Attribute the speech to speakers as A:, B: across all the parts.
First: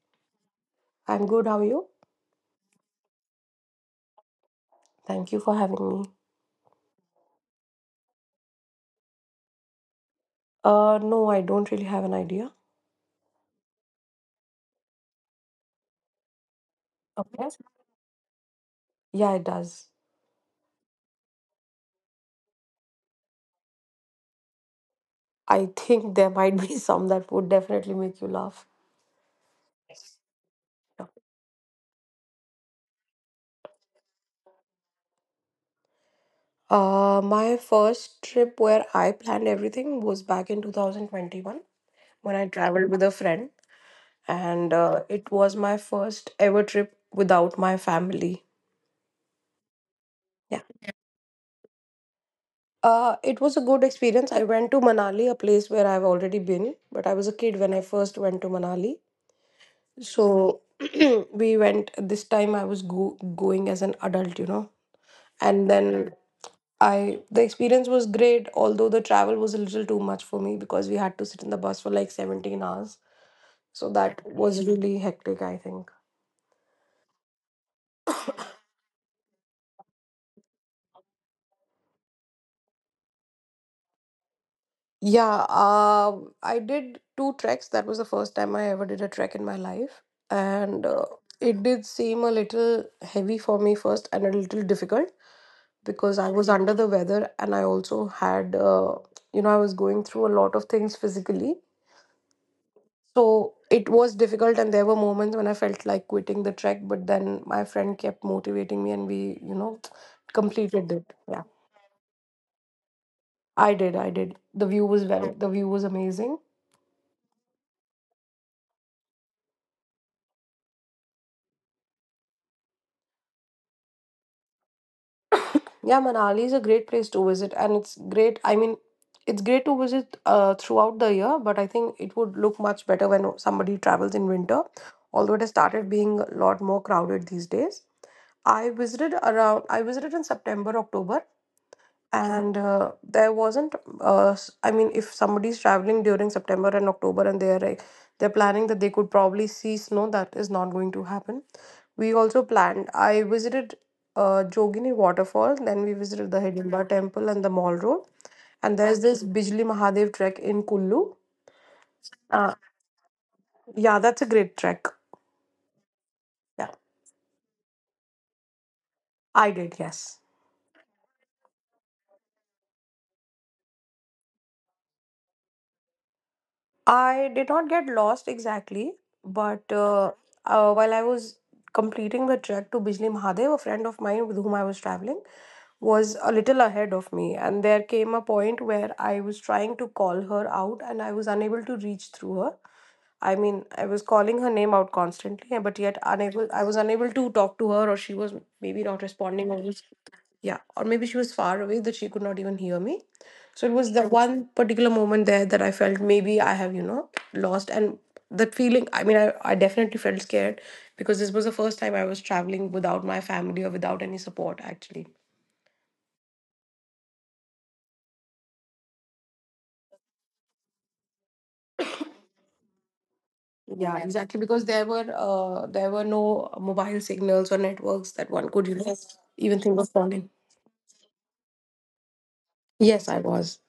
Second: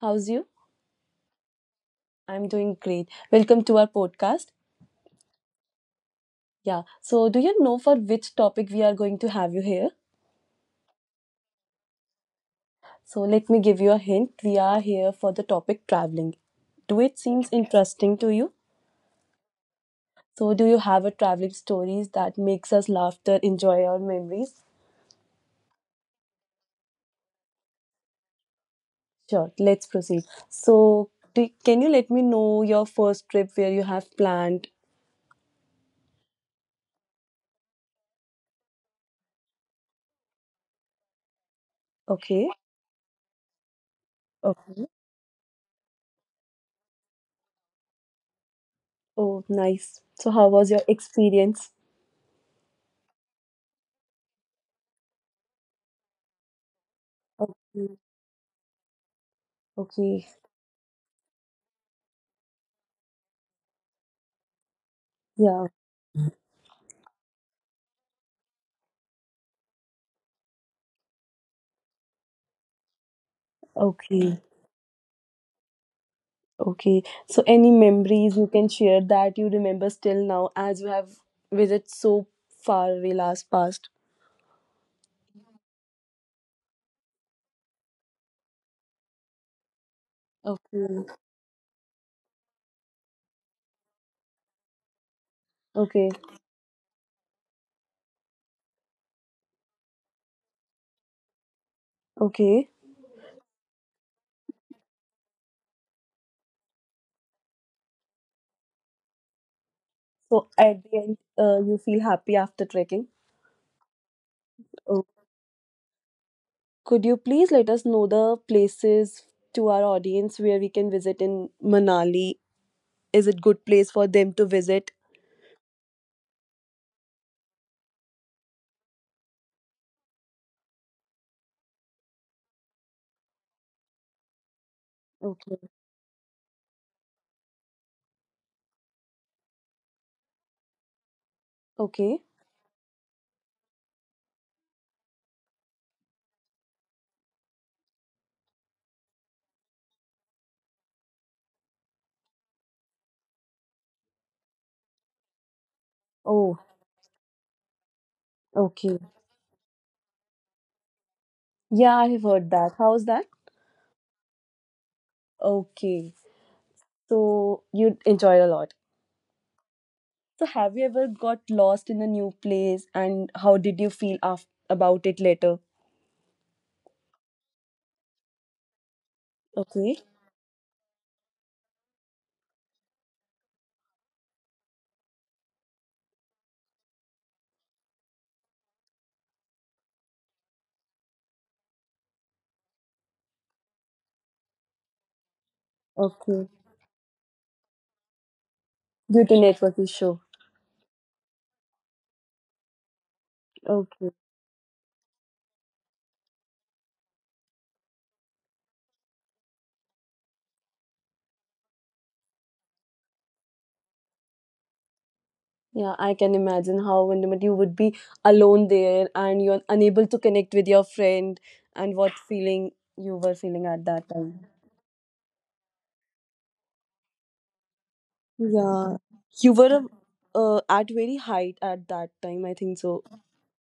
A: how's you?
B: I'm good. How are you?
A: I'm doing great. Welcome to our podcast.
B: Thank you for having me.
A: Yeah, so do you know for which topic we are going to have you here?
B: No, I don't really have an idea.
A: So let me give you a hint. We are here for the topic traveling. Do it seems
B: Okay.
A: interesting to you?
B: Yeah, it does.
A: So do you have a traveling stories that makes us laughter, enjoy our memories?
B: I think there might be some that would definitely make you laugh.
A: Sure, let's proceed.
B: Yeah.
A: So can you let me know your first trip where you have planned?
B: My first trip where I planned everything was back in 2021 when I
A: Okay.
B: traveled with a friend, and
A: Okay.
B: it was my first ever trip without my family.
A: Oh, nice. So how
B: Yeah.
A: was your experience?
B: It was a good experience. I went to Manali, a place where I've already been, but I was a kid when I
A: Okay.
B: first went to Manali.
A: Okay.
B: So we went this time. I was going as an adult,
A: Yeah.
B: and then I the experience was great, although the travel was a little too much for me because we had to sit in the bus for like 17 hours. So that
A: Okay,
B: was really hectic, I think.
A: okay. So, any memories you can share that you remember still now as you have visited so far away last past?
B: Yeah. I did two treks. That was the first time I ever did a trek in my life. And
A: Okay,
B: it did seem a little heavy for me first and a little difficult
A: okay,
B: because I was under the weather, and I also had, I was going through a lot of things physically.
A: okay.
B: So it was difficult, and there were moments when I felt like quitting the trek, but then my friend kept motivating me and we
A: So, at
B: completed
A: the
B: it.
A: end,
B: Yeah,
A: you feel happy after trekking.
B: I did. I did. The view was
A: Oh.
B: the view was amazing.
A: Could you please let us know the places to our audience where we can visit in Manali? Is it good place for them to visit?
B: Yeah, Manali is a great place to visit, and it's great. I mean, it's great to visit throughout the year, but I think it would look much better when somebody travels in winter, although it has
A: Okay,
B: started being a lot more crowded these days. I visited in September, October,
A: okay.
B: and there wasn't, s- I mean, if somebody's traveling during September and October and they're planning that they could probably see snow, that is not going to happen. I visited Jogini Waterfall, then we visited the
A: Oh,
B: Hidimba Temple and the Mall Road, and
A: okay.
B: there's this Bijli Mahadev trek in Kullu.
A: Yeah, I have heard
B: Uh,
A: that. How's that?
B: yeah, that's a great trek.
A: Okay.
B: Yeah,
A: So you enjoyed a lot.
B: I did, yes.
A: So, have you ever got lost in a new place and how did you feel about it later?
B: I did not get lost exactly, but
A: Okay,
B: while I was completing the trek to Bijli Mahadev, a friend of mine with whom I was traveling was a little ahead of me, and there came a point where I was trying to call her out and I was unable to reach through her. I mean, I was calling her name out constantly, but yet unable.
A: okay.
B: I was unable to talk to her, or she was maybe not
A: Due to
B: responding, or
A: network
B: was
A: issue.
B: yeah, or maybe she was far away that she could not even hear me. So it was the
A: Okay.
B: one particular moment there that I felt maybe I have, you know, lost. And that feeling, I mean, I definitely felt scared because this was the first time I was traveling without my family or without any support, actually.
A: Yeah, I can imagine how when you would be alone there and you're unable to connect with your friend and what feeling you were feeling at
B: Yeah,
A: that
B: exactly.
A: time.
B: Because there were no mobile signals or networks that one could, you know,
A: Yeah. You
B: even think
A: were
B: of calling.
A: at very height at that time, I think so.
B: Yes, I was.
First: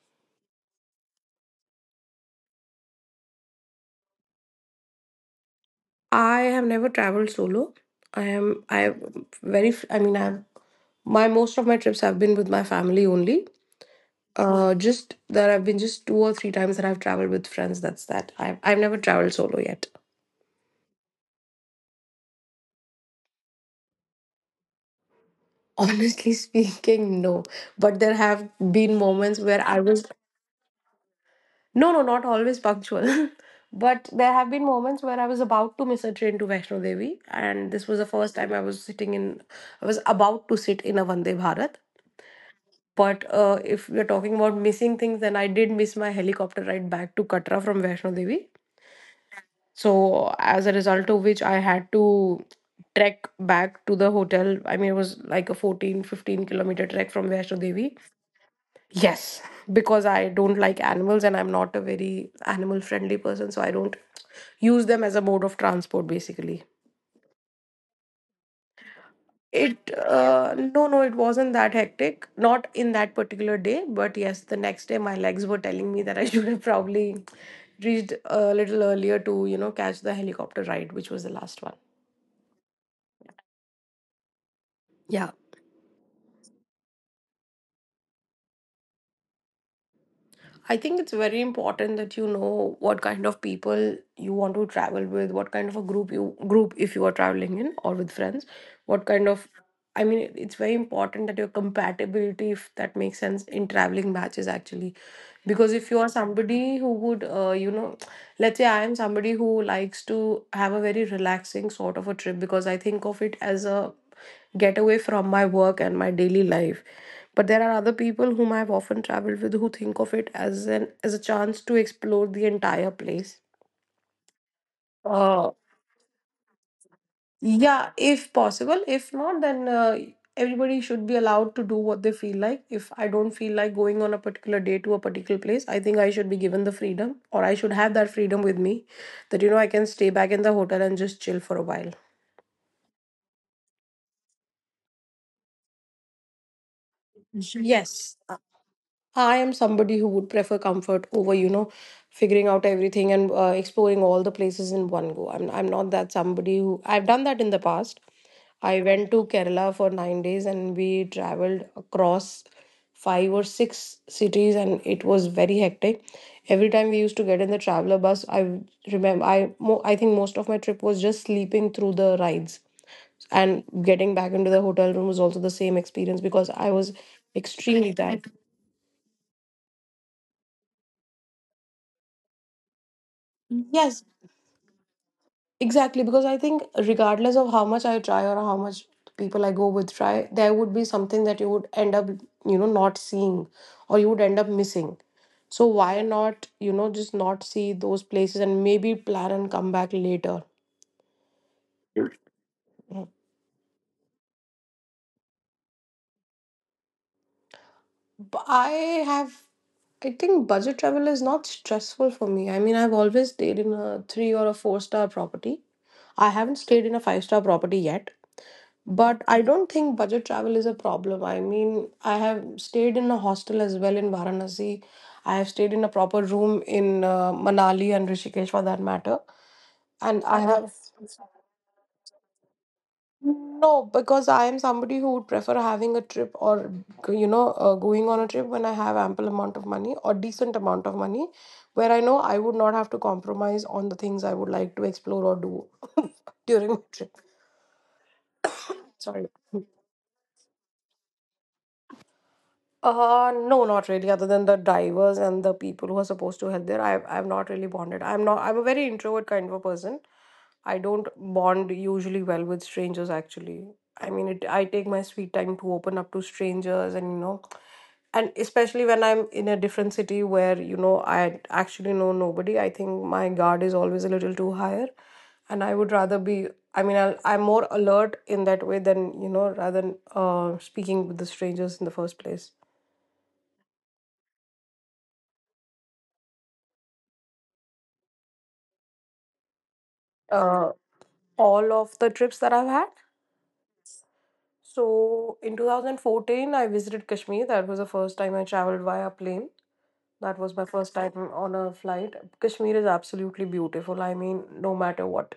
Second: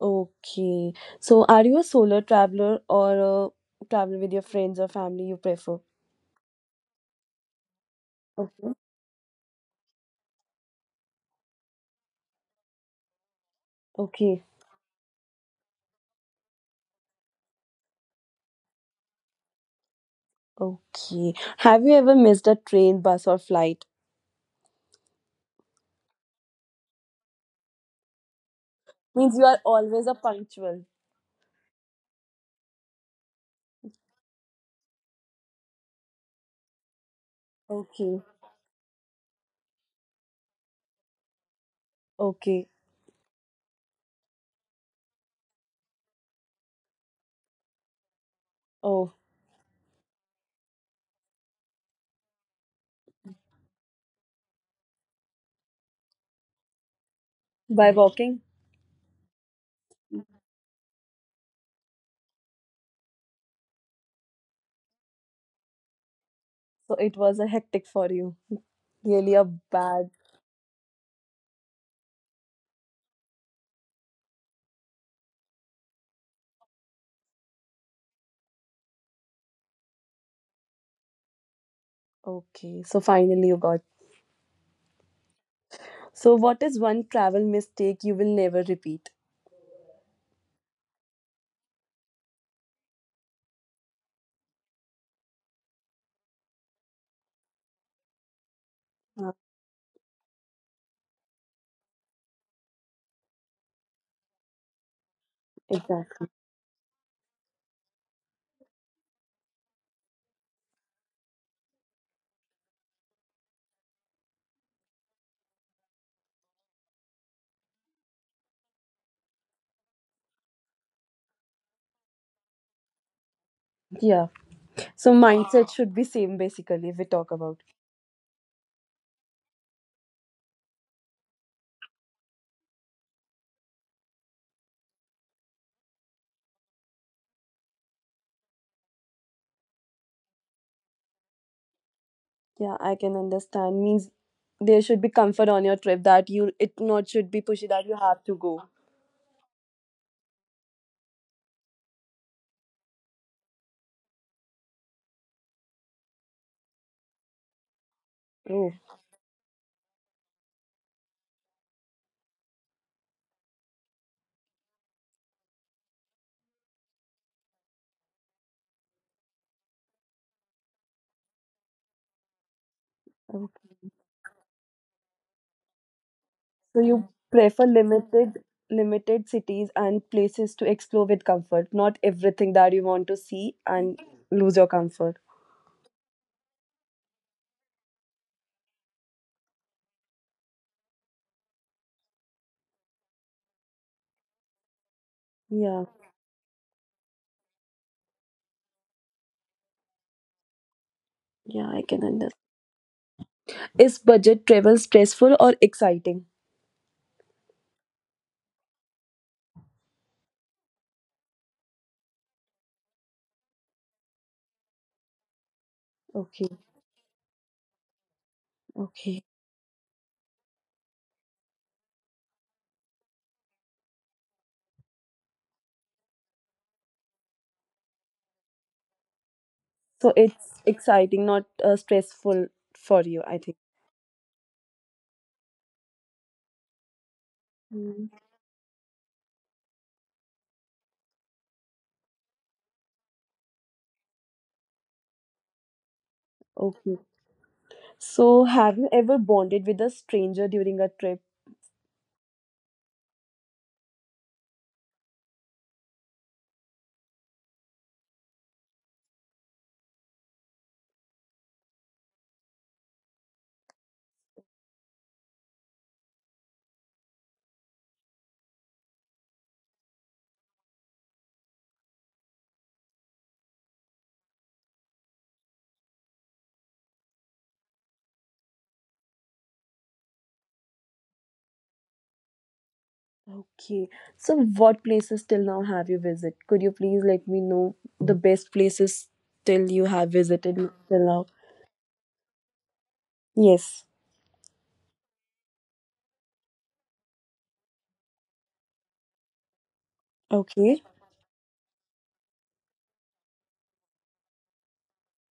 A: Okay. So, are you a solo traveler or a traveler with your friends or family you prefer?
B: I have never traveled solo. I am
A: Okay.
B: I am very. I mean, I am. My most of my trips have been with my family only.
A: Okay,
B: Just that I have been just two or three times that I've traveled with friends. That's that. I've never traveled solo yet.
A: okay. Have you ever missed a train, bus, or flight?
B: Honestly speaking, no. But there have been
A: Means
B: moments
A: you are
B: where I was
A: always a punctual.
B: no, no, not always punctual. But there have been moments where I was about to miss a train to Vaishno Devi, and this was the
A: Okay,
B: first time I was sitting in. I was about to sit in a Vande Bharat.
A: okay.
B: But if we're talking about missing things, then I did miss my helicopter ride back to Katra from Vaishno Devi.
A: Oh,
B: So as a result of which I had to trek back to the hotel. I mean, it was like a 14, 15 kilometer trek from Vaishno
A: by
B: Devi.
A: walking?
B: Yes, because I don't like animals and I'm not a very animal friendly person, so I don't use them as a mode of transport basically.
A: So it was a hectic for you. Really a
B: It
A: bad.
B: No, it wasn't that hectic, not in that particular day, but yes, the next day my legs were telling me that I should have probably reached a little earlier to, you know, catch the helicopter ride, which was the last one.
A: Okay, so finally you got.
B: Yeah.
A: So what is one travel mistake you will never repeat?
B: I think it's very important that you know what kind of people you want to travel with, what kind of a group if you are traveling in or with friends, what kind
A: Uh,
B: of. I mean, it's very important that your compatibility, if that makes sense in traveling, matches actually, because if you are
A: exactly.
B: somebody who would let's say, I am somebody who likes to have a very relaxing sort of a trip because I think of it as a get away from my work and my daily life. But there are other people whom I've often traveled with who think of it as an as a chance to explore the entire place.
A: Yeah. So
B: Uh,
A: mindset should be same basically if we talk about.
B: yeah, if possible. If not, then everybody should be allowed to do what they feel like. If I don't feel like going on a particular day to a particular place, I think I should be given the freedom, or I should have that freedom with me, that you know I can stay back in the hotel and just chill for a while.
A: Yeah, I can understand. Means there should be comfort on your trip that you it not should be pushy that you
B: Yes,
A: have to go.
B: I am somebody who would prefer comfort over, you know, figuring out everything and exploring all the places in one go. I'm not that somebody who. I've done that in the past.
A: Oh,
B: I went to Kerala for 9 days and we traveled across five or six cities and it was very hectic. Every time we used to get in the traveler bus, I remember I mo- I think most of my trip was just sleeping through the rides, and getting back into the hotel room was also the same experience because I
A: so
B: was
A: you prefer
B: extremely tired.
A: limited cities and places to explore with comfort, not everything that you want to see and
B: Yes,
A: lose your comfort.
B: exactly, because I think regardless of how much I try or how much people I go with try, there would be something that you would end up, you know, not seeing, or you would end up missing. So
A: Yeah,
B: why not, you know, just not see those places and maybe plan and come back later.
A: yeah, I can understand.
B: Mm.
A: Is budget travel stressful or exciting?
B: But I have, I think budget travel is not stressful for me. I mean, I've always stayed in a three or a four-star property. I haven't
A: Okay,
B: stayed in a five-star property yet. But
A: okay.
B: I don't think budget travel is a problem. I mean, I have stayed in a hostel as well in Varanasi. I have stayed in a proper room in Manali and Rishikesh for that matter.
A: So
B: And I
A: it's
B: have
A: exciting, not stressful for you, I think.
B: no, because I am somebody who would prefer having a trip, or you know going
A: Mm.
B: on a trip when I have ample amount of money or decent amount of money, where I know I would not have to compromise on the things I would like to explore or do during my
A: Okay.
B: trip.
A: So have you ever
B: Sorry.
A: bonded with a stranger during a trip?
B: No, not really. Other than the drivers and the people who are supposed to help there, I've not really bonded. I'm not. I'm a very introvert kind of a person. I don't bond usually well with strangers. Actually, I mean, it. I take my sweet time to open up to strangers, and you know, and especially when I'm in a different city where you know I actually know nobody. I think my guard is always a little too higher, and I would rather be. I mean, I'm more alert in that way than, you know, rather than speaking with the strangers in the first place.
A: Okay. So, what places till now have you visited? Could you please let me know the best places till you have visited
B: uh,
A: till now?
B: all of the trips that I've had.
A: Yes.
B: So in 2014, I visited Kashmir. That was the first time I traveled via plane. That was my
A: Okay.
B: first time on a flight. Kashmir is absolutely beautiful. I mean, no matter what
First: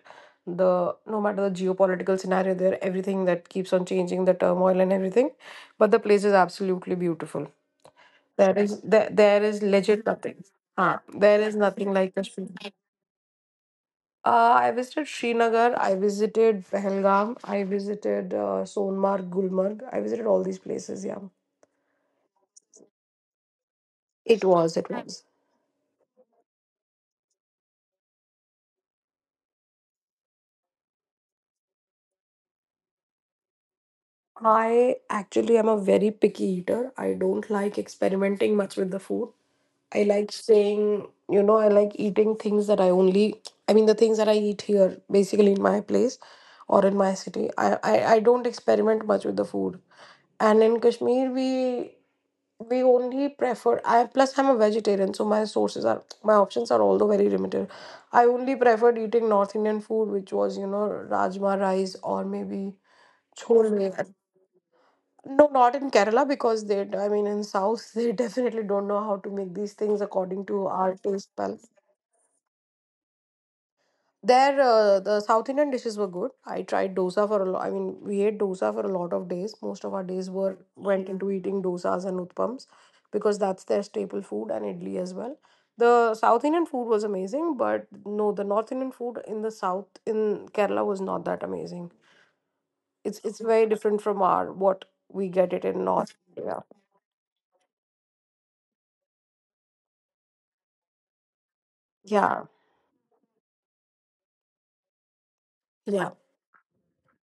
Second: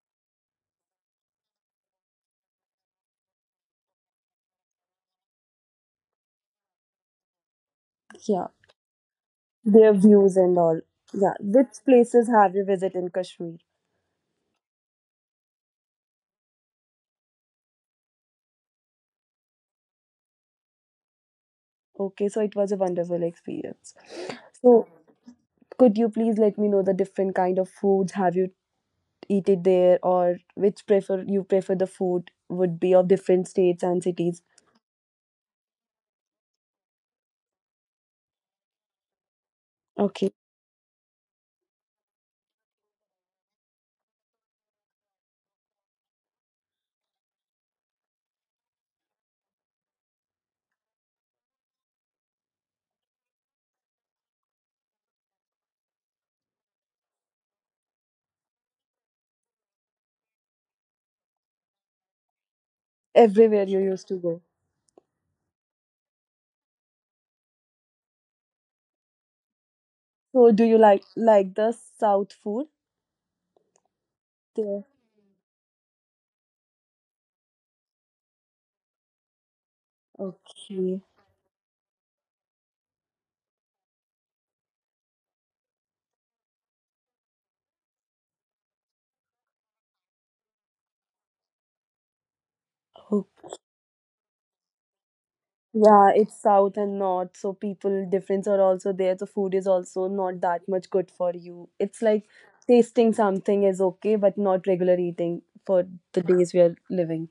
B: the no matter the geopolitical scenario there, everything that keeps on changing, the turmoil and everything, but the place is absolutely beautiful.
A: Yeah.
B: There is
A: Their
B: legit
A: views
B: nothing.
A: and all.
B: Ah,
A: Yeah.
B: there is
A: Which
B: nothing like
A: places
B: Kashmir.
A: have you visited in Kashmir?
B: I visited Srinagar, I visited Pahalgam, I visited Sonmark, Gulmarg. I visited all these places, yeah.
A: Okay. So, it was a wonderful experience.
B: It was,
A: So,
B: it was.
A: could you please let me know the different kind of foods have you eaten there, or which prefer you prefer the food would be of different states and cities?
B: I actually am a very picky eater. I don't like experimenting much with the food. I
A: Okay.
B: like saying, you know, I like eating things that I mean, the things that I eat here, basically in my place or in my city. I don't experiment much with the food. And in Kashmir, we only prefer I. Plus I'm a vegetarian, so my sources are, my options are although very limited. I only preferred eating North Indian food, which was, you know, rajma rice or maybe
A: Everywhere
B: chole.
A: you used to go.
B: No, not in Kerala, because they, in South, they definitely don't know how to make these things according
A: So do
B: to
A: you
B: our
A: like
B: taste
A: like
B: palates.
A: the south food?
B: There,
A: There?
B: the South Indian dishes were good. I tried dosa for a lot. I mean, we ate dosa for a lot of days. Most of our days were
A: Okay.
B: went into eating dosas and utpams because that's their staple food, and idli as well. The South Indian food was amazing, but no, the North Indian food in the South in Kerala was not that amazing. It's
A: Oh.
B: it's very different from our what we get it in
A: Yeah,
B: North.
A: it's
B: India.
A: south and north, so people difference are also there. So food is also not that much good for you. It's like
B: Yeah,
A: tasting something is okay, but not regular eating for
B: yeah.
A: the days we are living.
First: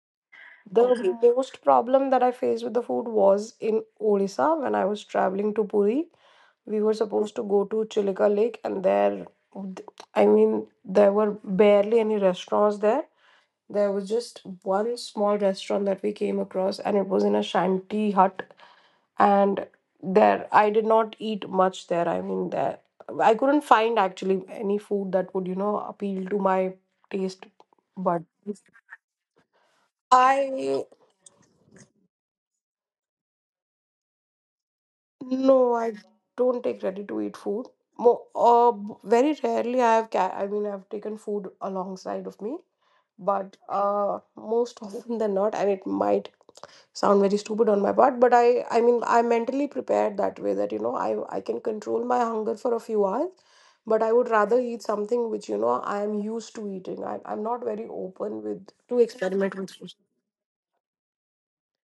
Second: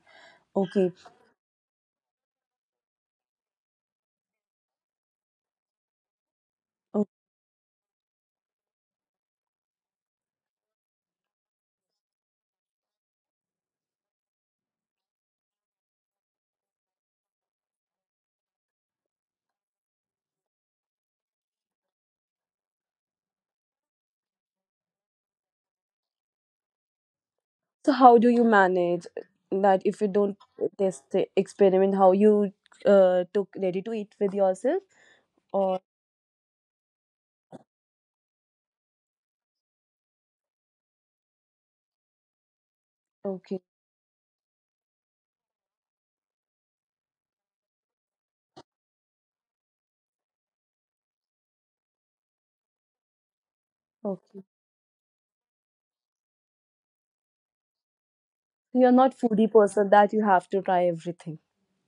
B: The
A: Okay.
B: Most problem that I faced with the food was in Odisha when I was traveling to Puri. We were
A: Oh,
B: supposed to go to Chilika Lake, and there, I mean, there were barely any restaurants there. There was just one small restaurant that we came across, and it was in a shanty hut. And there, I did not eat much there. I couldn't find actually any food that would, you know, appeal to my taste
A: so how do you
B: buds.
A: manage that if you don't
B: I.
A: test the experiment? How you took ready to eat with yourself?
B: No,
A: Or
B: I don't take ready-to-eat food. Very rarely I have ca I mean I've taken food alongside of me, but
A: okay,
B: most often than not, and it might sound very stupid on my part, but I mean I'm mentally prepared that way that, you know, I can control my hunger for a few hours, but I would
A: okay. So,
B: rather eat something which, you know, I am used to eating. I'm not very open with
A: you're
B: to
A: not foodie
B: experiment with
A: person
B: food.
A: that you have to try everything.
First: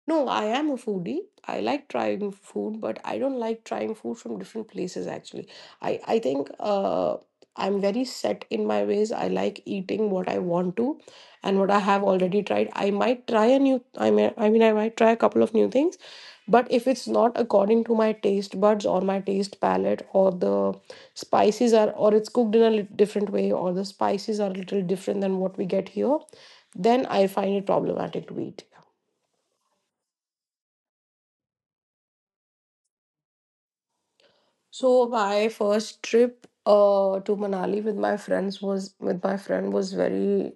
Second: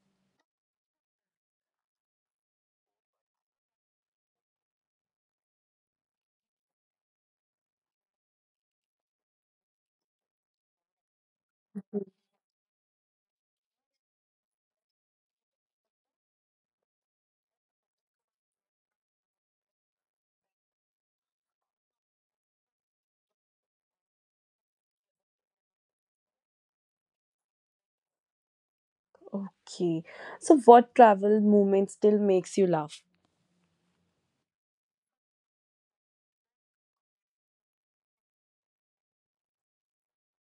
B: No, I am a foodie. I like trying food, but I don't like trying food from different places actually. I think I'm very set in my ways. I like eating what I want to and what I have already tried. I might try a new I mean I might try a couple of new things, but if it's not according to my taste buds or my taste palette or the spices are or it's cooked in a different way, or the spices are a little different than what we get here, then I find it problematic to eat.
A: Okay. So, what travel moment still makes you laugh?
B: So my first trip to Manali with my friends was with my friend was very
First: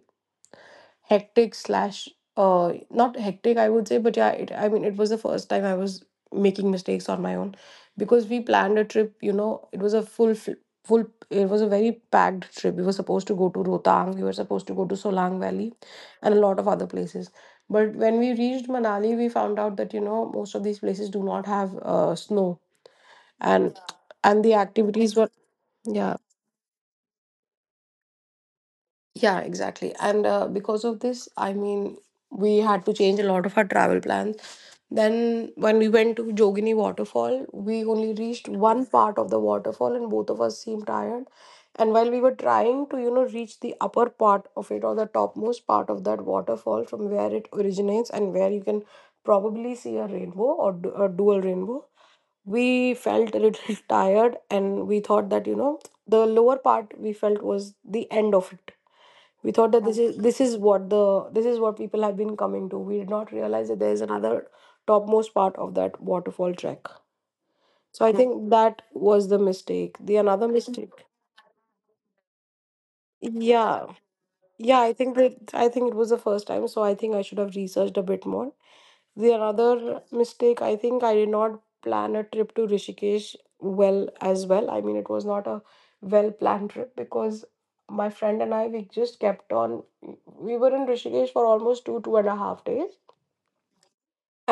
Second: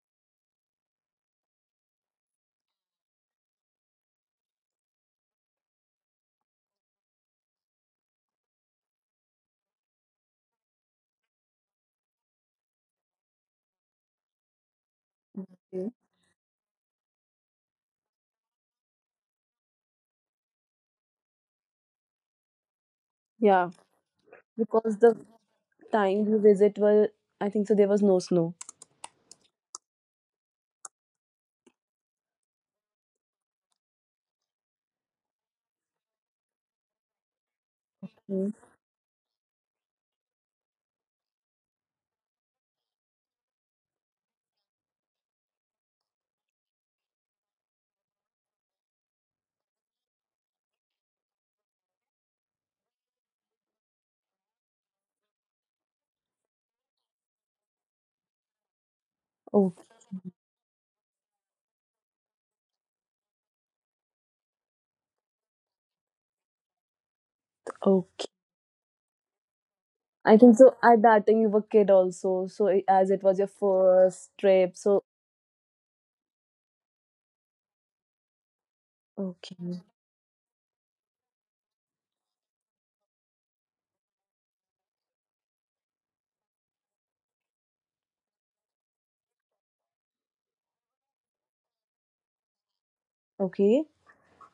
B: hectic slash not hectic, I would say, but yeah it, I mean it was the first time I was making mistakes on my own, because we planned a trip, you know, it was a full, it was a very packed trip. We were supposed to go to Rotang, we were supposed to go to Solang Valley
A: Mm.
B: and a lot of other places, but when we reached Manali, we found out that, you know, most of these places do not have snow,
A: Yeah,
B: and and the
A: because
B: activities
A: the
B: were. Yeah,
A: time you visit were, I think so, there was no snow.
B: yeah, exactly. And because of this, I mean, we had to change a lot of our travel plans. Then, when we went to Jogini Waterfall, we only reached
A: Mm.
B: one part of the waterfall, and both of us seemed tired. And while we were trying to, you know, reach the upper part of it or the topmost part of that waterfall from where it originates and where you can probably see a rainbow or a dual rainbow, we felt a little tired, and we thought that, you know, the lower part we felt was the end of it. We
A: Oh,
B: thought that this is what the, this is what people have been coming to. We did not realize that there is another topmost part of that waterfall trek.
A: oh.
B: So I think that was the mistake, the
A: I
B: another
A: think so. At
B: mistake.
A: that time, you were kid also. So, as it was your
B: Yeah.
A: first trip,
B: Yeah,
A: so
B: I think it was the first time, so I think I should have researched a bit more. The
A: okay,
B: another mistake, I think I did not plan a trip to Rishikesh well as well. I mean, it was not a well planned trip, because my friend and I we just kept on. We were in Rishikesh for almost two 2.5 days,
A: okay.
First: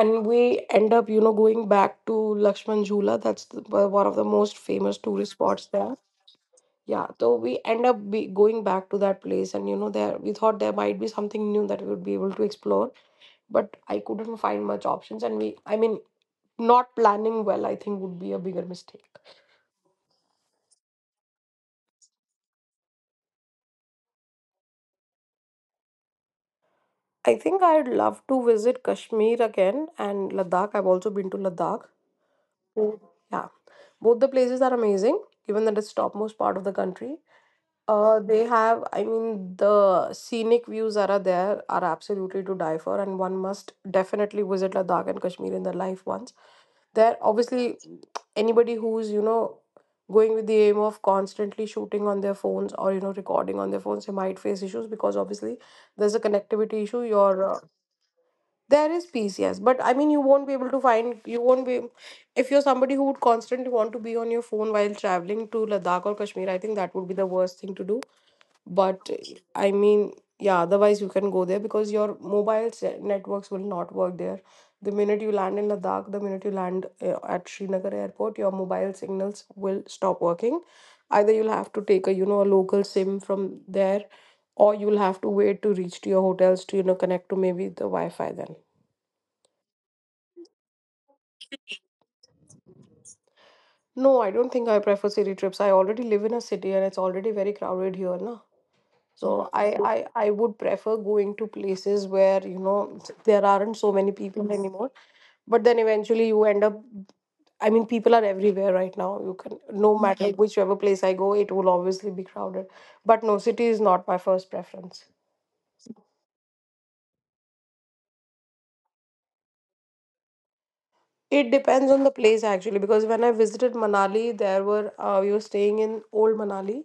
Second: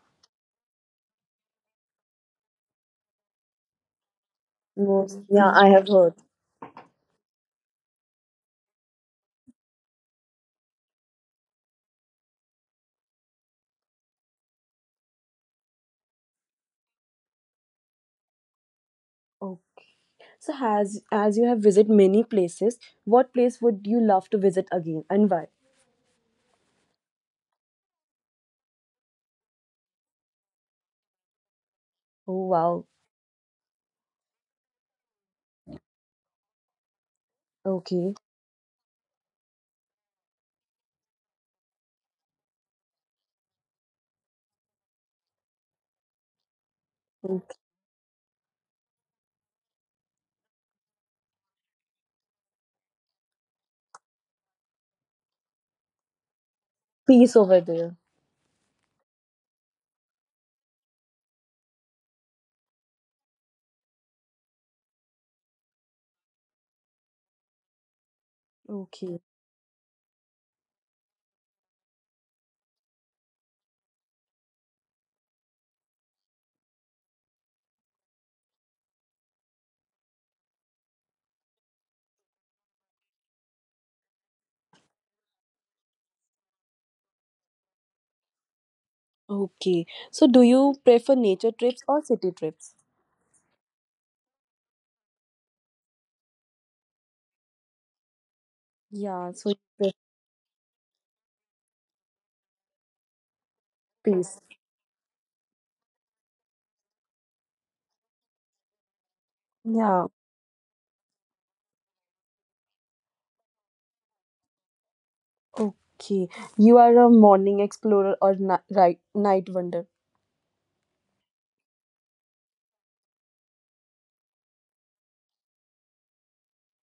B: and we end up, you know, going back to Lakshman Jhula. That's the, one of the most famous
A: Most,
B: tourist
A: yeah,
B: spots
A: I have
B: there.
A: heard.
B: Yeah, so we end up be going back to that place, and you know, there we thought there might be something new that we would be able to explore, but I couldn't find much options, and we, I mean, not planning well, I think would be a bigger mistake.
A: Oh, so has as you have visited many places, what place would you love to visit again and why?
B: I think I'd love to visit Kashmir again and Ladakh. I've also been to Ladakh.
A: Oh, wow.
B: So, yeah, both the places are amazing, given that it's topmost part of the country.
A: Okay.
B: They have, I mean, the scenic views that are there are absolutely to die for, and one must definitely visit Ladakh and Kashmir in their life once. That
A: Okay.
B: obviously anybody who's, you know, going with the aim of constantly shooting on their phones or, you know, recording on their phones, they might face issues because obviously there's a connectivity issue
A: Peace
B: your
A: over there.
B: there is peace, yes, but I mean you won't be able to find, you won't be, if you're somebody who would constantly want to be on your phone while traveling to Ladakh or Kashmir, I think that would be the worst thing to do. But
A: Okay.
B: I mean, yeah, otherwise you can go there, because your networks will not work there. The minute you land in Ladakh, the minute you land at Srinagar airport, your mobile signals will stop working. Either you'll have to take a, you know, a local SIM from there, or you'll have to wait to reach to your hotels to, you know, connect to maybe the Wi-Fi then.
A: Okay. So do you prefer nature trips or city trips?
B: No, I don't think I prefer city trips. I already live in a city, and it's already very crowded here na.
A: Yeah,
B: So
A: so you prefer
B: I would prefer going to places where, you know, there aren't so many
A: peace.
B: people anymore. But then eventually you end up, I mean, people are everywhere right now, you can, no
A: Yeah.
B: matter whichever place I go, it will obviously be crowded. But no, city is not my first preference.
A: Okay. You are a morning explorer or right night wonder.
B: It depends on the place actually, because when I visited Manali, there were we were staying in Old Manali,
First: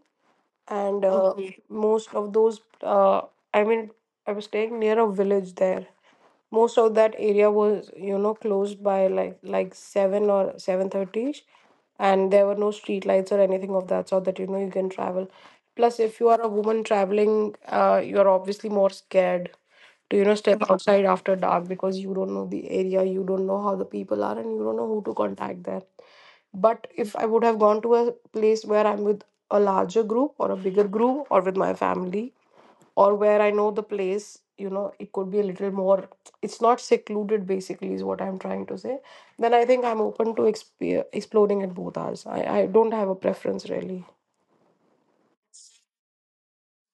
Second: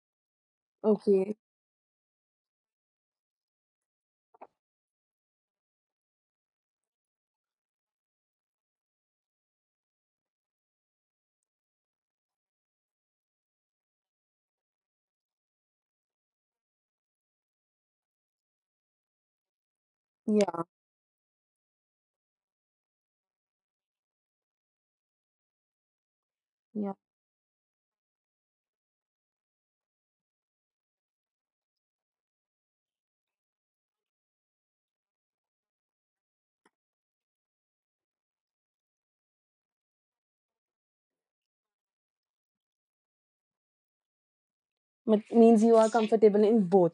B: and
A: Okay.
B: Most of those I mean I was staying near a village there. Most of that area was, you know, closed by like 7 or 7:30, and there were no street lights or anything of that sort that, you know, you can travel. Plus, if you are a woman traveling, you are obviously more scared to, you know, step
A: Yeah.
B: Outside after dark, because you don't know the area, you don't know how the people are, and you don't know who to contact there. But
A: Yeah.
B: if I would have gone to a place where I'm with a larger group or a bigger group or with my family, or where I know the place, you know, it could be a little more, it's not secluded basically, is what I'm trying to say. Then I think I'm open to exploring at both hours. I don't have a preference really.
A: But means you are comfortable in both.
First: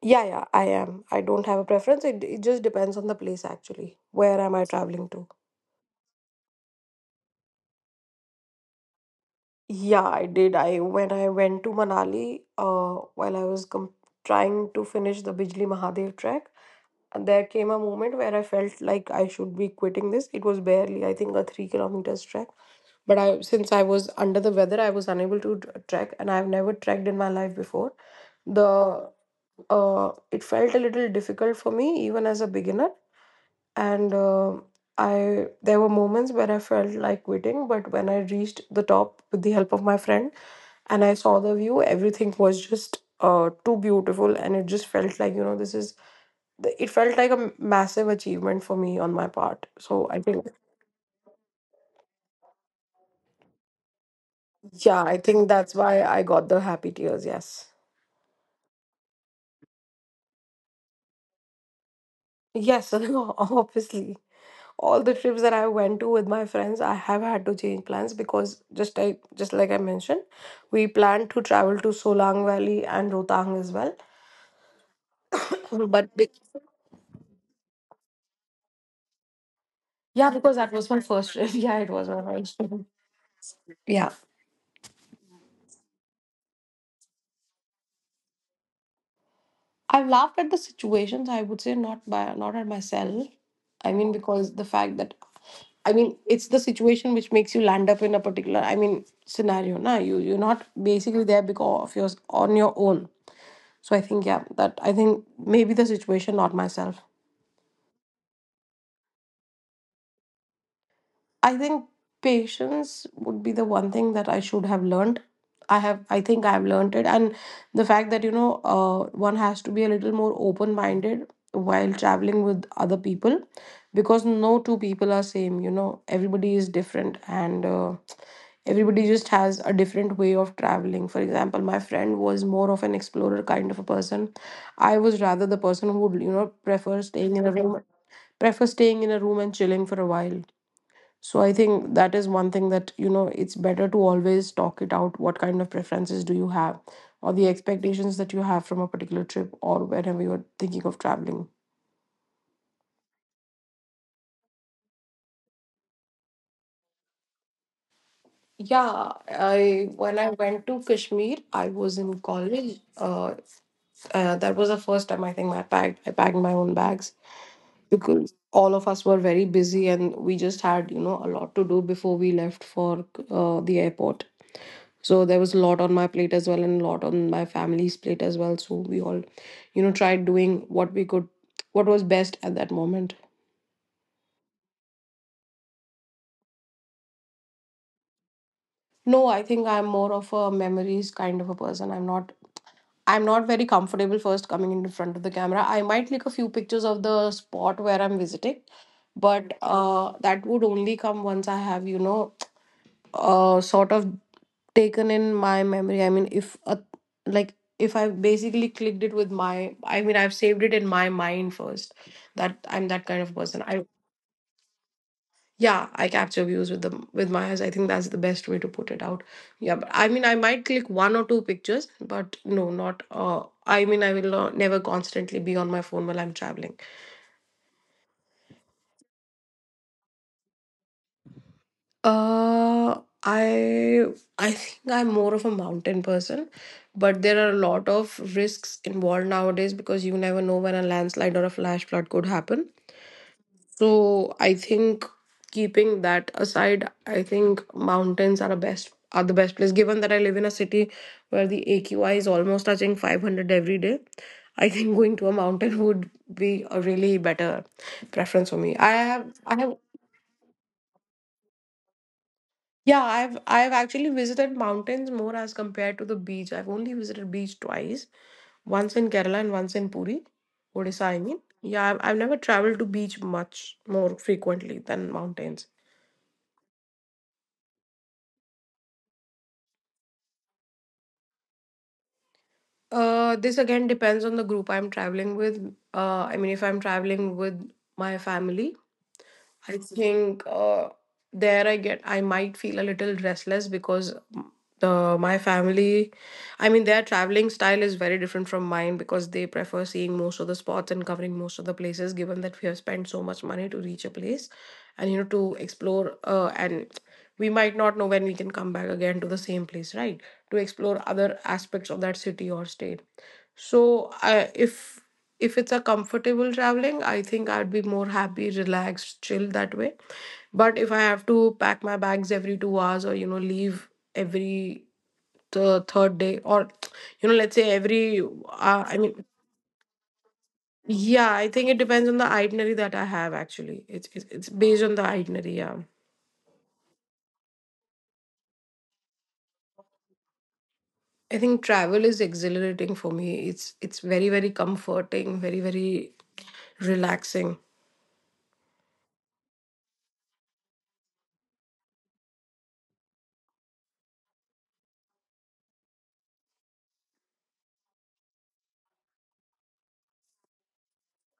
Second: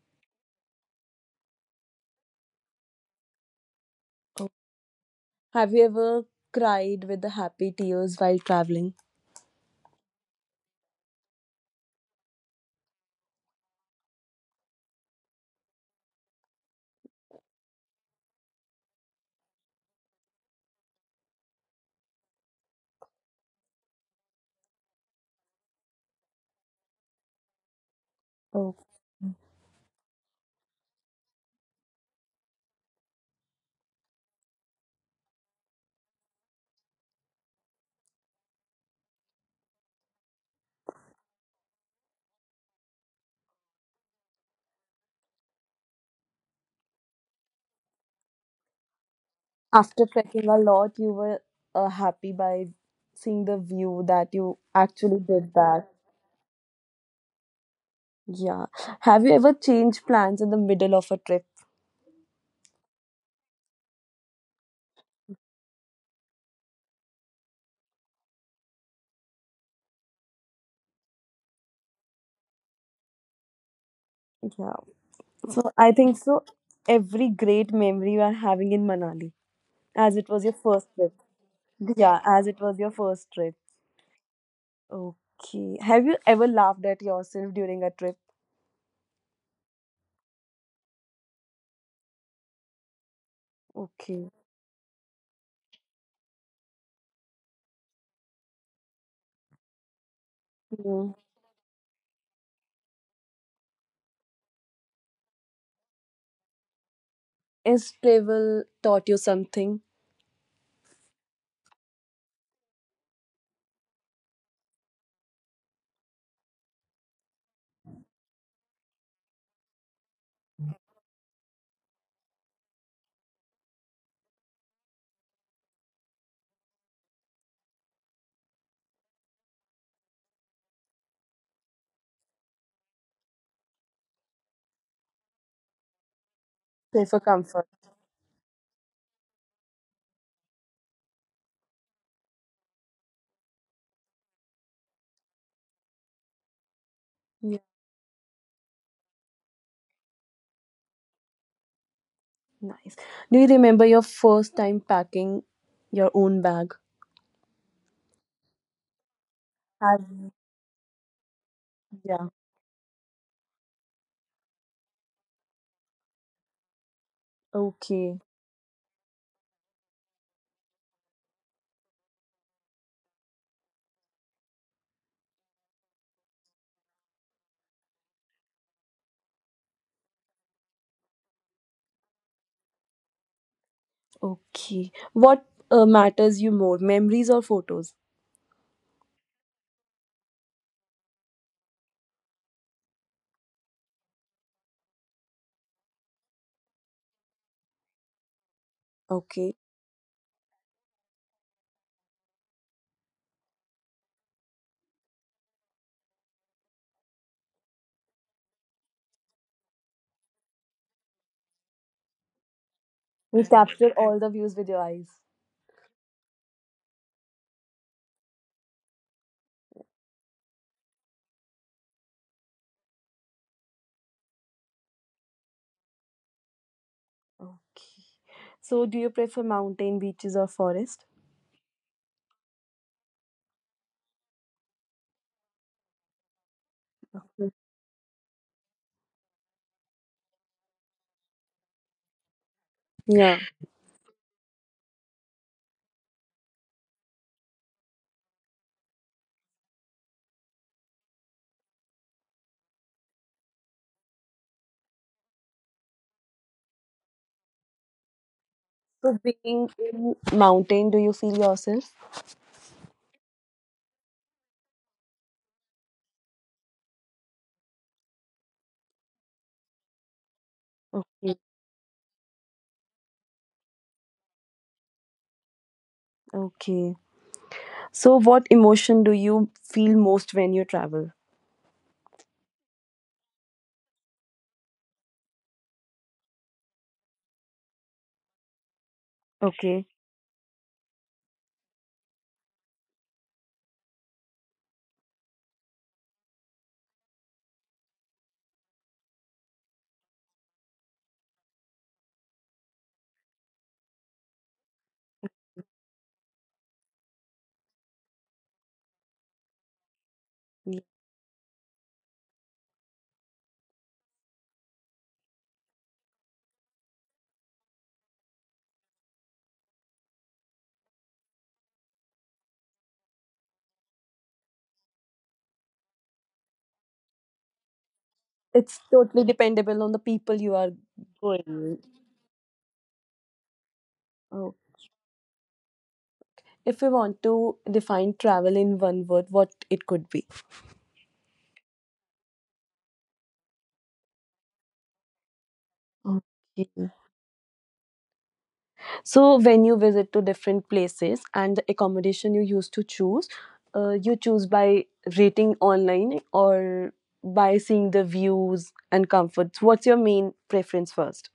B: Yeah, yeah, I am. I don't have a preference. It just depends on the place actually. Where am I traveling to?
A: Have you ever cried with the happy tears while traveling?
B: Yeah, I did. I when I went to Manali, while I was com trying to finish the Bijli Mahadev trek, and there came a moment where I felt like I should be quitting this. It was barely, I think, a 3 kilometers trek. But I, since I was under the weather, I was unable to trek, and I've never trekked in my life before. The
A: Oh,
B: it felt a little difficult for me even as a beginner, and I there were moments where I felt like quitting. But when I reached the top with the help of my friend and I saw the view. Everything was just too beautiful, and it just felt like, you know, this is. The- it felt like a massive achievement for me on my part. So
A: after
B: I think,
A: trekking a lot, you were happy by seeing the view that you
B: yeah, I
A: actually
B: think
A: did
B: that's
A: that.
B: why I got the happy tears. Yes,
A: Yeah. Have you ever changed plans in the middle of a trip?
B: yes, obviously. All the trips that I went to with my friends, I have had to change plans because just I just like I mentioned, we planned to travel to Solang Valley and Rotang as well.
A: Yeah. So I
B: But
A: think
B: be-
A: so. Every great memory you are having in Manali, as it
B: yeah,
A: was your
B: because that
A: first
B: was my
A: trip.
B: first trip. Yeah, it was my
A: Yeah, as
B: first
A: it
B: trip.
A: was your first trip.
B: Yeah.
A: Okay. Have you ever laughed at yourself during a trip?
B: I've laughed at the situations. I would say not by not at myself. I mean,
A: Okay.
B: because the fact that I mean it's the situation which makes you land up in a particular I mean scenario. Now you're not
A: Hmm.
B: basically there because of yours on your own. So I think, yeah, that I think maybe the situation, not myself.
A: Is travel taught you something?
B: I think patience would be the one thing that I should have learned. I have, I think I have learned it, and the fact that one has to be a little more open-minded while traveling with other people, because no two people are same. Everybody is different, and everybody just has a different way of traveling. For example, my friend was more of an explorer kind of a person. I was rather the person who would prefer
A: Pay for
B: staying in a
A: comfort.
B: room, prefer staying in a room and chilling for a while. So I think that is one thing that, it's better to always talk it out. What kind of preferences do you have, or the
A: Yeah.
B: expectations that you have from a particular trip, or whenever you're thinking of traveling?
A: Nice. Do you remember your first time packing your own bag?
B: Yeah, I
A: Have
B: when I went to Kashmir, I was in
A: Yeah.
B: college. That was the first time I think I packed my own bags
A: Okay.
B: because all of us were very busy and we just had a lot to do before we left for the airport. So there was a lot on my plate as well and a lot on my family's plate as well. So we all tried doing what we could, what was best at that moment.
A: Okay. What matters you more, memories or photos?
B: No, I think I'm more of a memories kind of a person. I'm not very comfortable first coming in front of the camera. I might take a few pictures of the spot where I'm visiting, but
A: Okay.
B: that would only come once I have a sort of taken in my memory. I mean, if a, like if I basically clicked it with my, I mean, I've saved it in my mind first. That I'm that kind of
A: You
B: person. I
A: capture all the views with your eyes.
B: Yeah, I capture views with my eyes. I think that's the best way to put it out. Yeah, but I mean, I might click one or two pictures, but no, not. I mean, I will not, never constantly be on my phone while I'm traveling.
A: Okay. So, do you prefer mountain, beaches, or forest?
B: Uh, I I think I'm more of a mountain person, but there are a
A: Mhm.
B: lot of risks involved nowadays because you never know when a landslide or a flash flood could happen.
A: Yeah.
B: So I think keeping that aside, I think mountains are the best place. Given that I live in a city where the AQI is almost touching 500 every day, I think going to a mountain would be a really better preference for me.
A: So,
B: I
A: being
B: have
A: in mountain, do you feel yourself?
B: Yeah, I've actually visited mountains more as compared to the beach. I've only visited beach twice, once in Kerala and once in Puri, Odisha, I
A: Okay.
B: mean. Yeah, I've never traveled to beach much more frequently than mountains.
A: Okay. So, what emotion do you feel most when you travel?
B: This again depends on the group I'm traveling with. I mean, if I'm traveling with my family, I
A: Okay.
B: think there I get I might feel a little restless because the my family, I mean their traveling style is very different from mine because they prefer seeing most of the spots and covering most of the places. Given that we have spent so much money to reach a place, and to explore, and we might not know when we can come back again to the same place, right? To
A: Yeah.
B: explore other aspects of that city or state. So I if it's a comfortable traveling, I think I'd be more happy, relaxed, chill that way. But if I have to pack my bags every 2 hours or leave every the third day or let's say every
A: It's
B: I mean,
A: totally dependable on the people you are
B: yeah,
A: going
B: I think it
A: with.
B: depends on the itinerary that I have actually. It's
A: Oh.
B: based on the itinerary, yeah.
A: If you want to define travel in one word, what it could be?
B: I think travel is exhilarating for me. It's very very comforting, very very
A: Okay.
B: relaxing.
A: So when you visit to different places and the accommodation you used to choose, you choose by rating online or by seeing the views and comforts. What's your main preference first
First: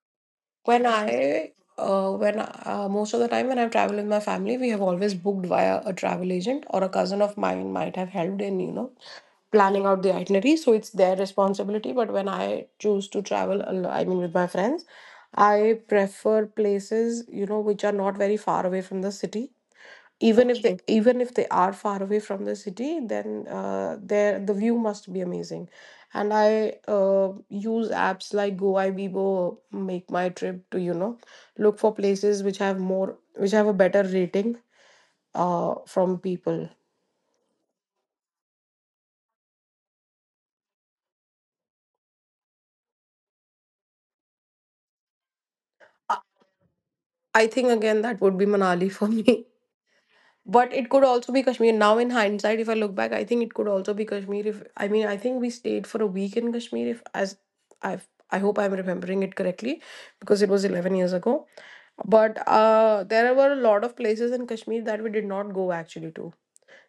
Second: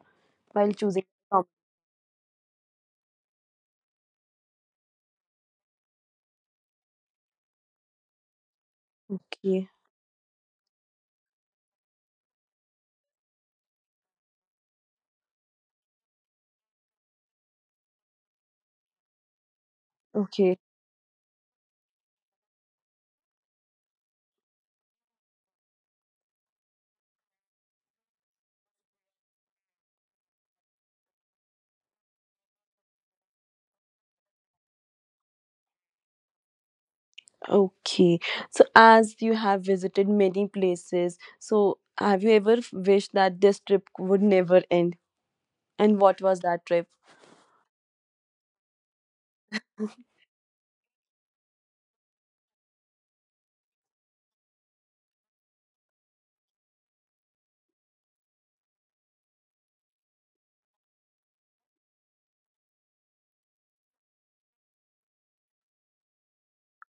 A: while
B: When
A: choosing? accom-
B: I, when Most of the time when I've traveled with my family, we have always booked via a travel agent or a cousin of mine might have helped in,
A: Okay.
B: planning out the itinerary. So it's their responsibility. But when I choose to travel, I mean, with my friends, I prefer places, which are not very far away from the city. Even
A: Okay.
B: if they, okay, even if they are far away from the city, then the view must be amazing. And I uh, use apps like Goibibo, Make My Trip, to look for places which have a better rating from people.
A: Okay. So as you have visited many places, so have you ever wished that this trip would never end? And what was that trip?
B: I think again that would be Manali for me. But it could also be Kashmir. Now in hindsight, if I look back, I think it could also be Kashmir. If I mean, I think we stayed for a week in Kashmir. If as I've, I hope I'm remembering it correctly, because it was 11 years ago. But there were a lot of places in Kashmir that we did not go actually to.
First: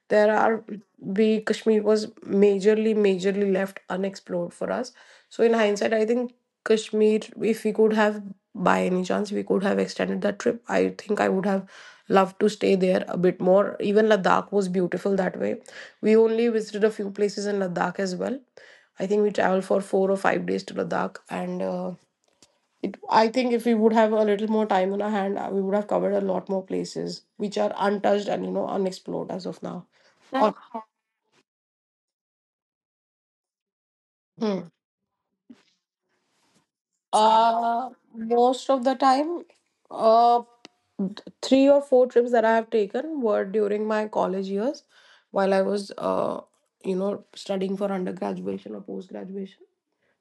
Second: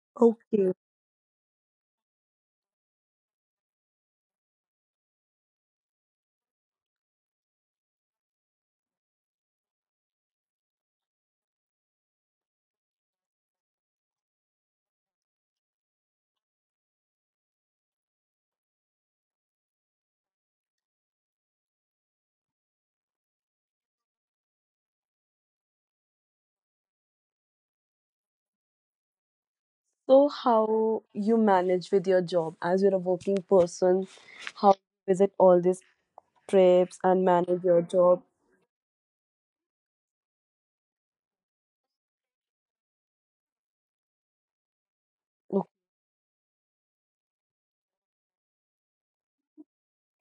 B: There are
A: Okay.
B: we Kashmir was majorly, majorly left unexplored for us. So in hindsight, I think Kashmir, if we could have by any chance we could have extended that trip, I think I would have loved to stay there a bit more. Even Ladakh was beautiful that way. We only visited a few places in Ladakh as well. I think we traveled for 4 or 5 days to Ladakh and. I think if we would have a little more time on our hand, we would have covered a lot more places which are untouched and unexplored as of now.
A: So,
B: Or.
A: how you manage with your job as you're a working person?
B: Hmm.
A: How you visit all these trips and manage your
B: uh,
A: job?
B: Most of the time, uh, three or four trips that I have taken were during my college years, while I
A: Okay,
B: was you know studying for undergraduation or post graduation.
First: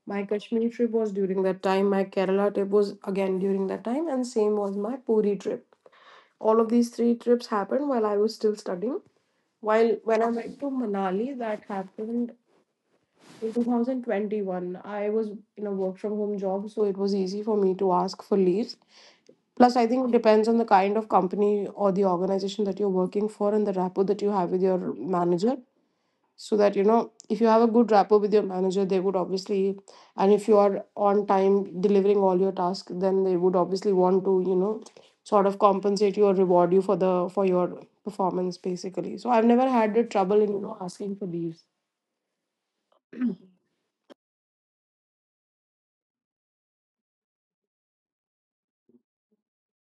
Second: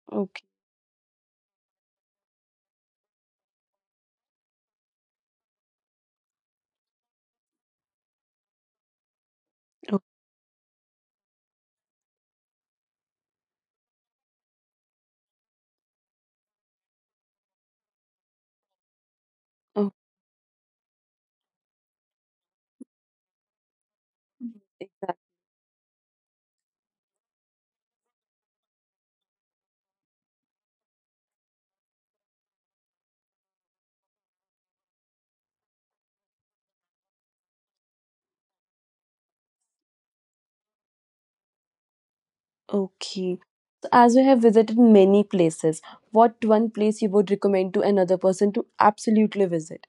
B: My
A: okay,
B: Kashmir trip was during that time. My Kerala trip was again during that time, and same was my Puri trip. All of these three trips happened while I was still studying. While
A: okay,
B: When I went to Manali, that happened in 2021. I was in a work from home job, so it was easy for me to ask for leaves. Plus, I
A: okay.
B: think it depends on the kind of company or the organization that you're working for and the rapport that you have with your
A: exact-
B: manager, so that if you have a good rapport with your manager, they would obviously, and if you are on time delivering all your tasks, then they would obviously want to sort of compensate you or reward you for your performance basically. So I've never had the trouble in asking for leaves.
A: okay. So, as you have visited many places, what one place you would recommend to another person to absolutely visit?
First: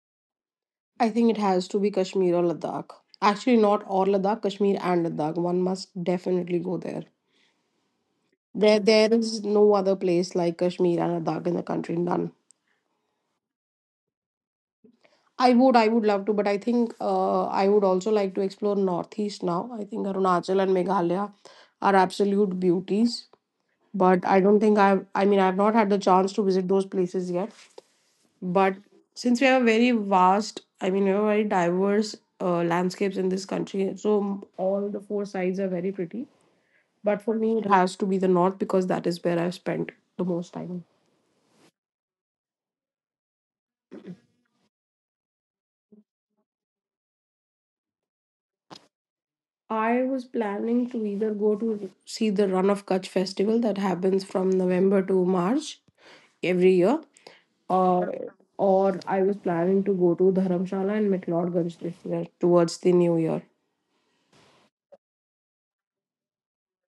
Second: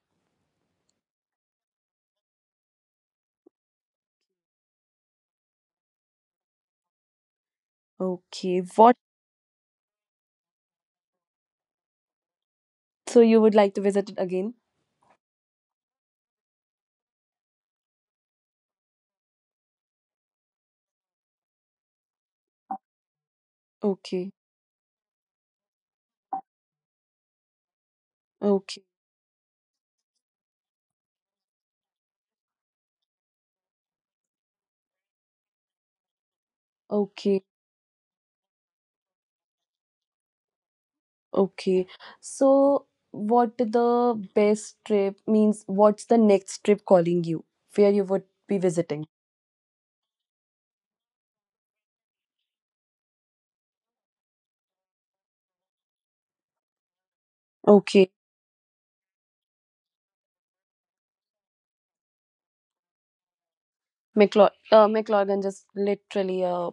B: I think it has to be Kashmir or Ladakh. Actually, not or Ladakh, Kashmir and Ladakh, one must definitely go there.
A: Okay,
B: there
A: what
B: there is no other place like Kashmir and Ladakh in the country. None.
A: so you would like to visit it again?
B: I would love to, but I think I would also like to explore Northeast now. I think Arunachal and Meghalaya are absolute beauties, but
A: Okay,
B: I don't think I've, I mean, I've not had the chance to visit those places yet. But
A: okay,
B: since we have a very vast, I mean, we have very diverse landscapes in this country, so all the four sides are very pretty. But for
A: okay.
B: me, it has to be the North because that is where I've spent the most time.
A: Okay. So, what the best trip means? What's the next trip calling you? Where you would be visiting?
B: I was planning to either go to see the Run of Kutch festival that happens from November to March every year, or
A: Okay.
B: or I was planning to go to Dharamshala and McLeodganj this year towards the new year.
A: McLeodganj is literally a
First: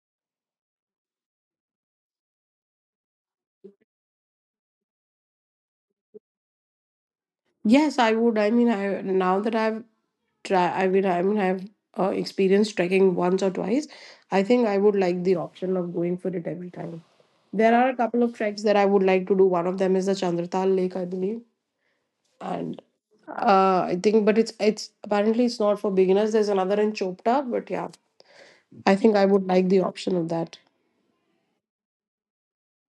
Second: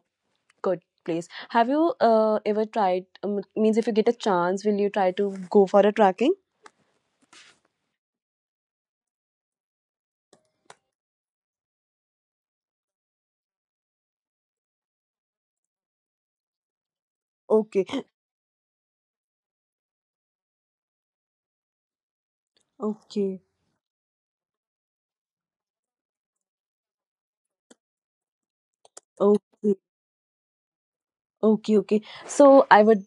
A: good place. Have you ever tried? Means if you get a chance, will you try to go for a trekking?
B: Yes, I would. I mean, I now that I've try. I mean, I've experienced trekking once or twice. I think I would like the option of going for it every time. There are a
A: Okay.
B: couple of treks that I would like to do. One of them is the Chandratal Lake, I believe, and
A: Okay.
B: I think, but it's apparently it's not for beginners. There's another in Chopta, but yeah, I think I would
A: Okay.
B: like the option of that.
A: Okay, okay. So I would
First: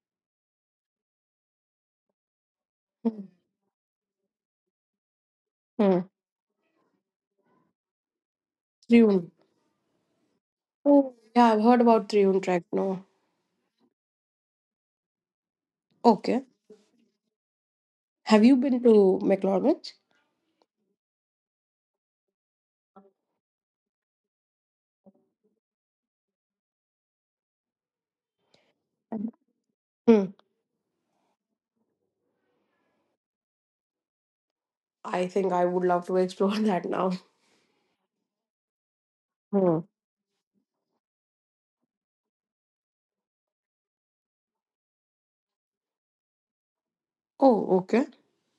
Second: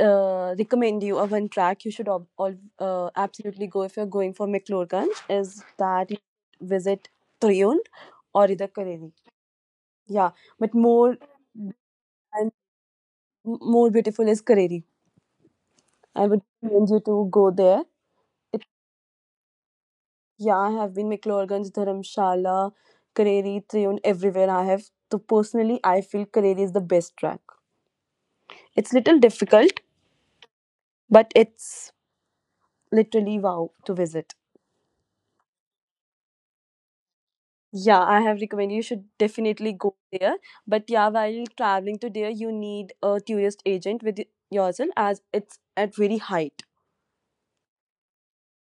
A: recommend you a one track you should all absolutely go if you're going for McClurganj is
B: Hmm.
A: that you visit Tryund or either Kareri.
B: Triun.
A: Yeah, but
B: Oh, yeah, I've heard about Triun
A: and
B: Trek. No,
A: more beautiful is Kareri. I would
B: okay.
A: recommend you to go there.
B: Have you
A: It,
B: been to McLaurin's?
A: yeah, I have been McClurganj, Dharamshala, Kareri, Tryund, everywhere I have. So personally, I feel Kareri is the best track. It's little difficult,
B: Hmm.
A: but it's literally wow to visit.
B: I think I would love to explore that now.
A: Yeah, I have recommend you should definitely
B: Hmm.
A: go there. But yeah, while traveling to there, you need a tourist agent with yourself as it's at very height.
B: Oh, okay.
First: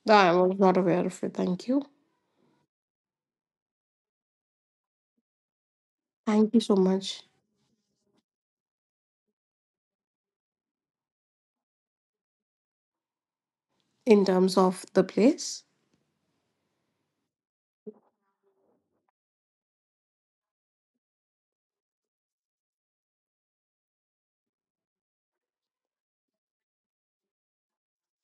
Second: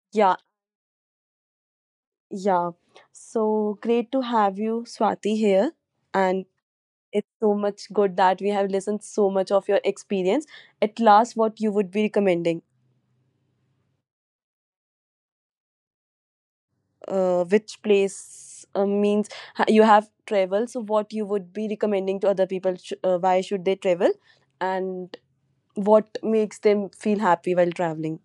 B: I
A: Yeah,
B: was not aware of it. Thank you.
A: yeah. So great to have you, Swati, here. And
B: Thank you so much.
A: it's so much good that we have listened so much of your experience. At last, what you would be recommending?
B: In terms of the place.
A: Which place means you have traveled? So what you would be recommending to other people? Why should they travel? And what makes them feel happy while traveling.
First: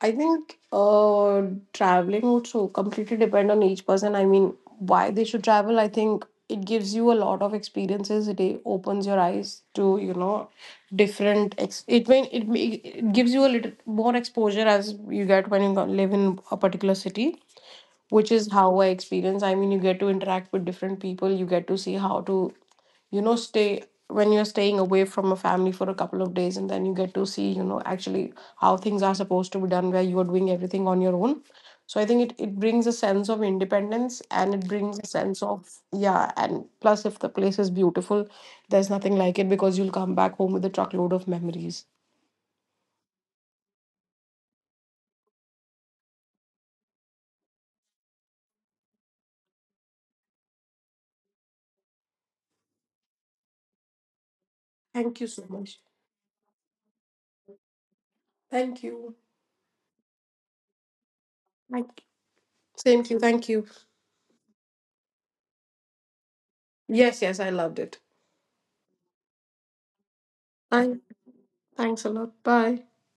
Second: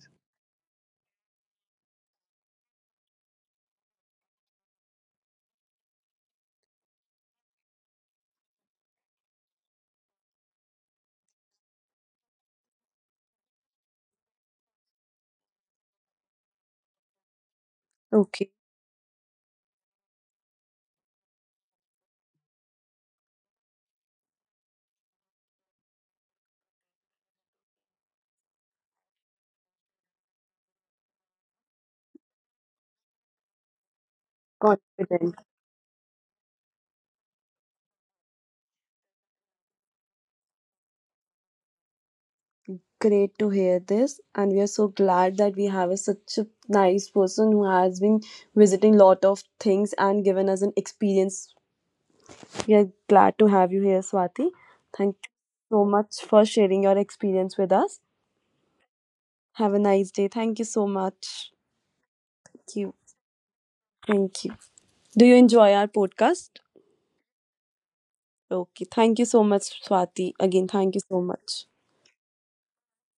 B: I think traveling would so completely depend on each person. I mean, why they should travel. I think it gives you a lot of experiences. It opens your eyes to different. Ex- it mean it, may, It gives you a little more exposure as you get when you live in a particular city, which is
A: Okay,
B: how I experience. I mean, you get to interact with different people, you get to see how to, stay when you're staying away from a family for a couple of days, and then you get to see, actually how things are supposed to be done where you are doing everything on your own. So I think it brings a sense of independence and it brings a
A: confident.
B: sense of, yeah, and plus if the place is beautiful, there's nothing like it because you'll come back home with a truckload of memories.
A: Great to hear this, and we are so glad that we have such a nice person who has been visiting lot of things and given us an experience. We are glad to have you here, Swati.
B: Thank
A: Thank
B: you
A: you
B: so much.
A: so much for sharing your experience with us.
B: Thank you.
A: Have a nice day. Thank you so much.
B: Thank you.
A: Thank you.
B: Same to you. Thank you.
A: Thank you. Do you enjoy our podcast?
B: Yes, yes, I loved it.
A: Okay. Thank you so much, Swati. Again, thank
B: I
A: you so much.
B: Thanks a lot. Bye.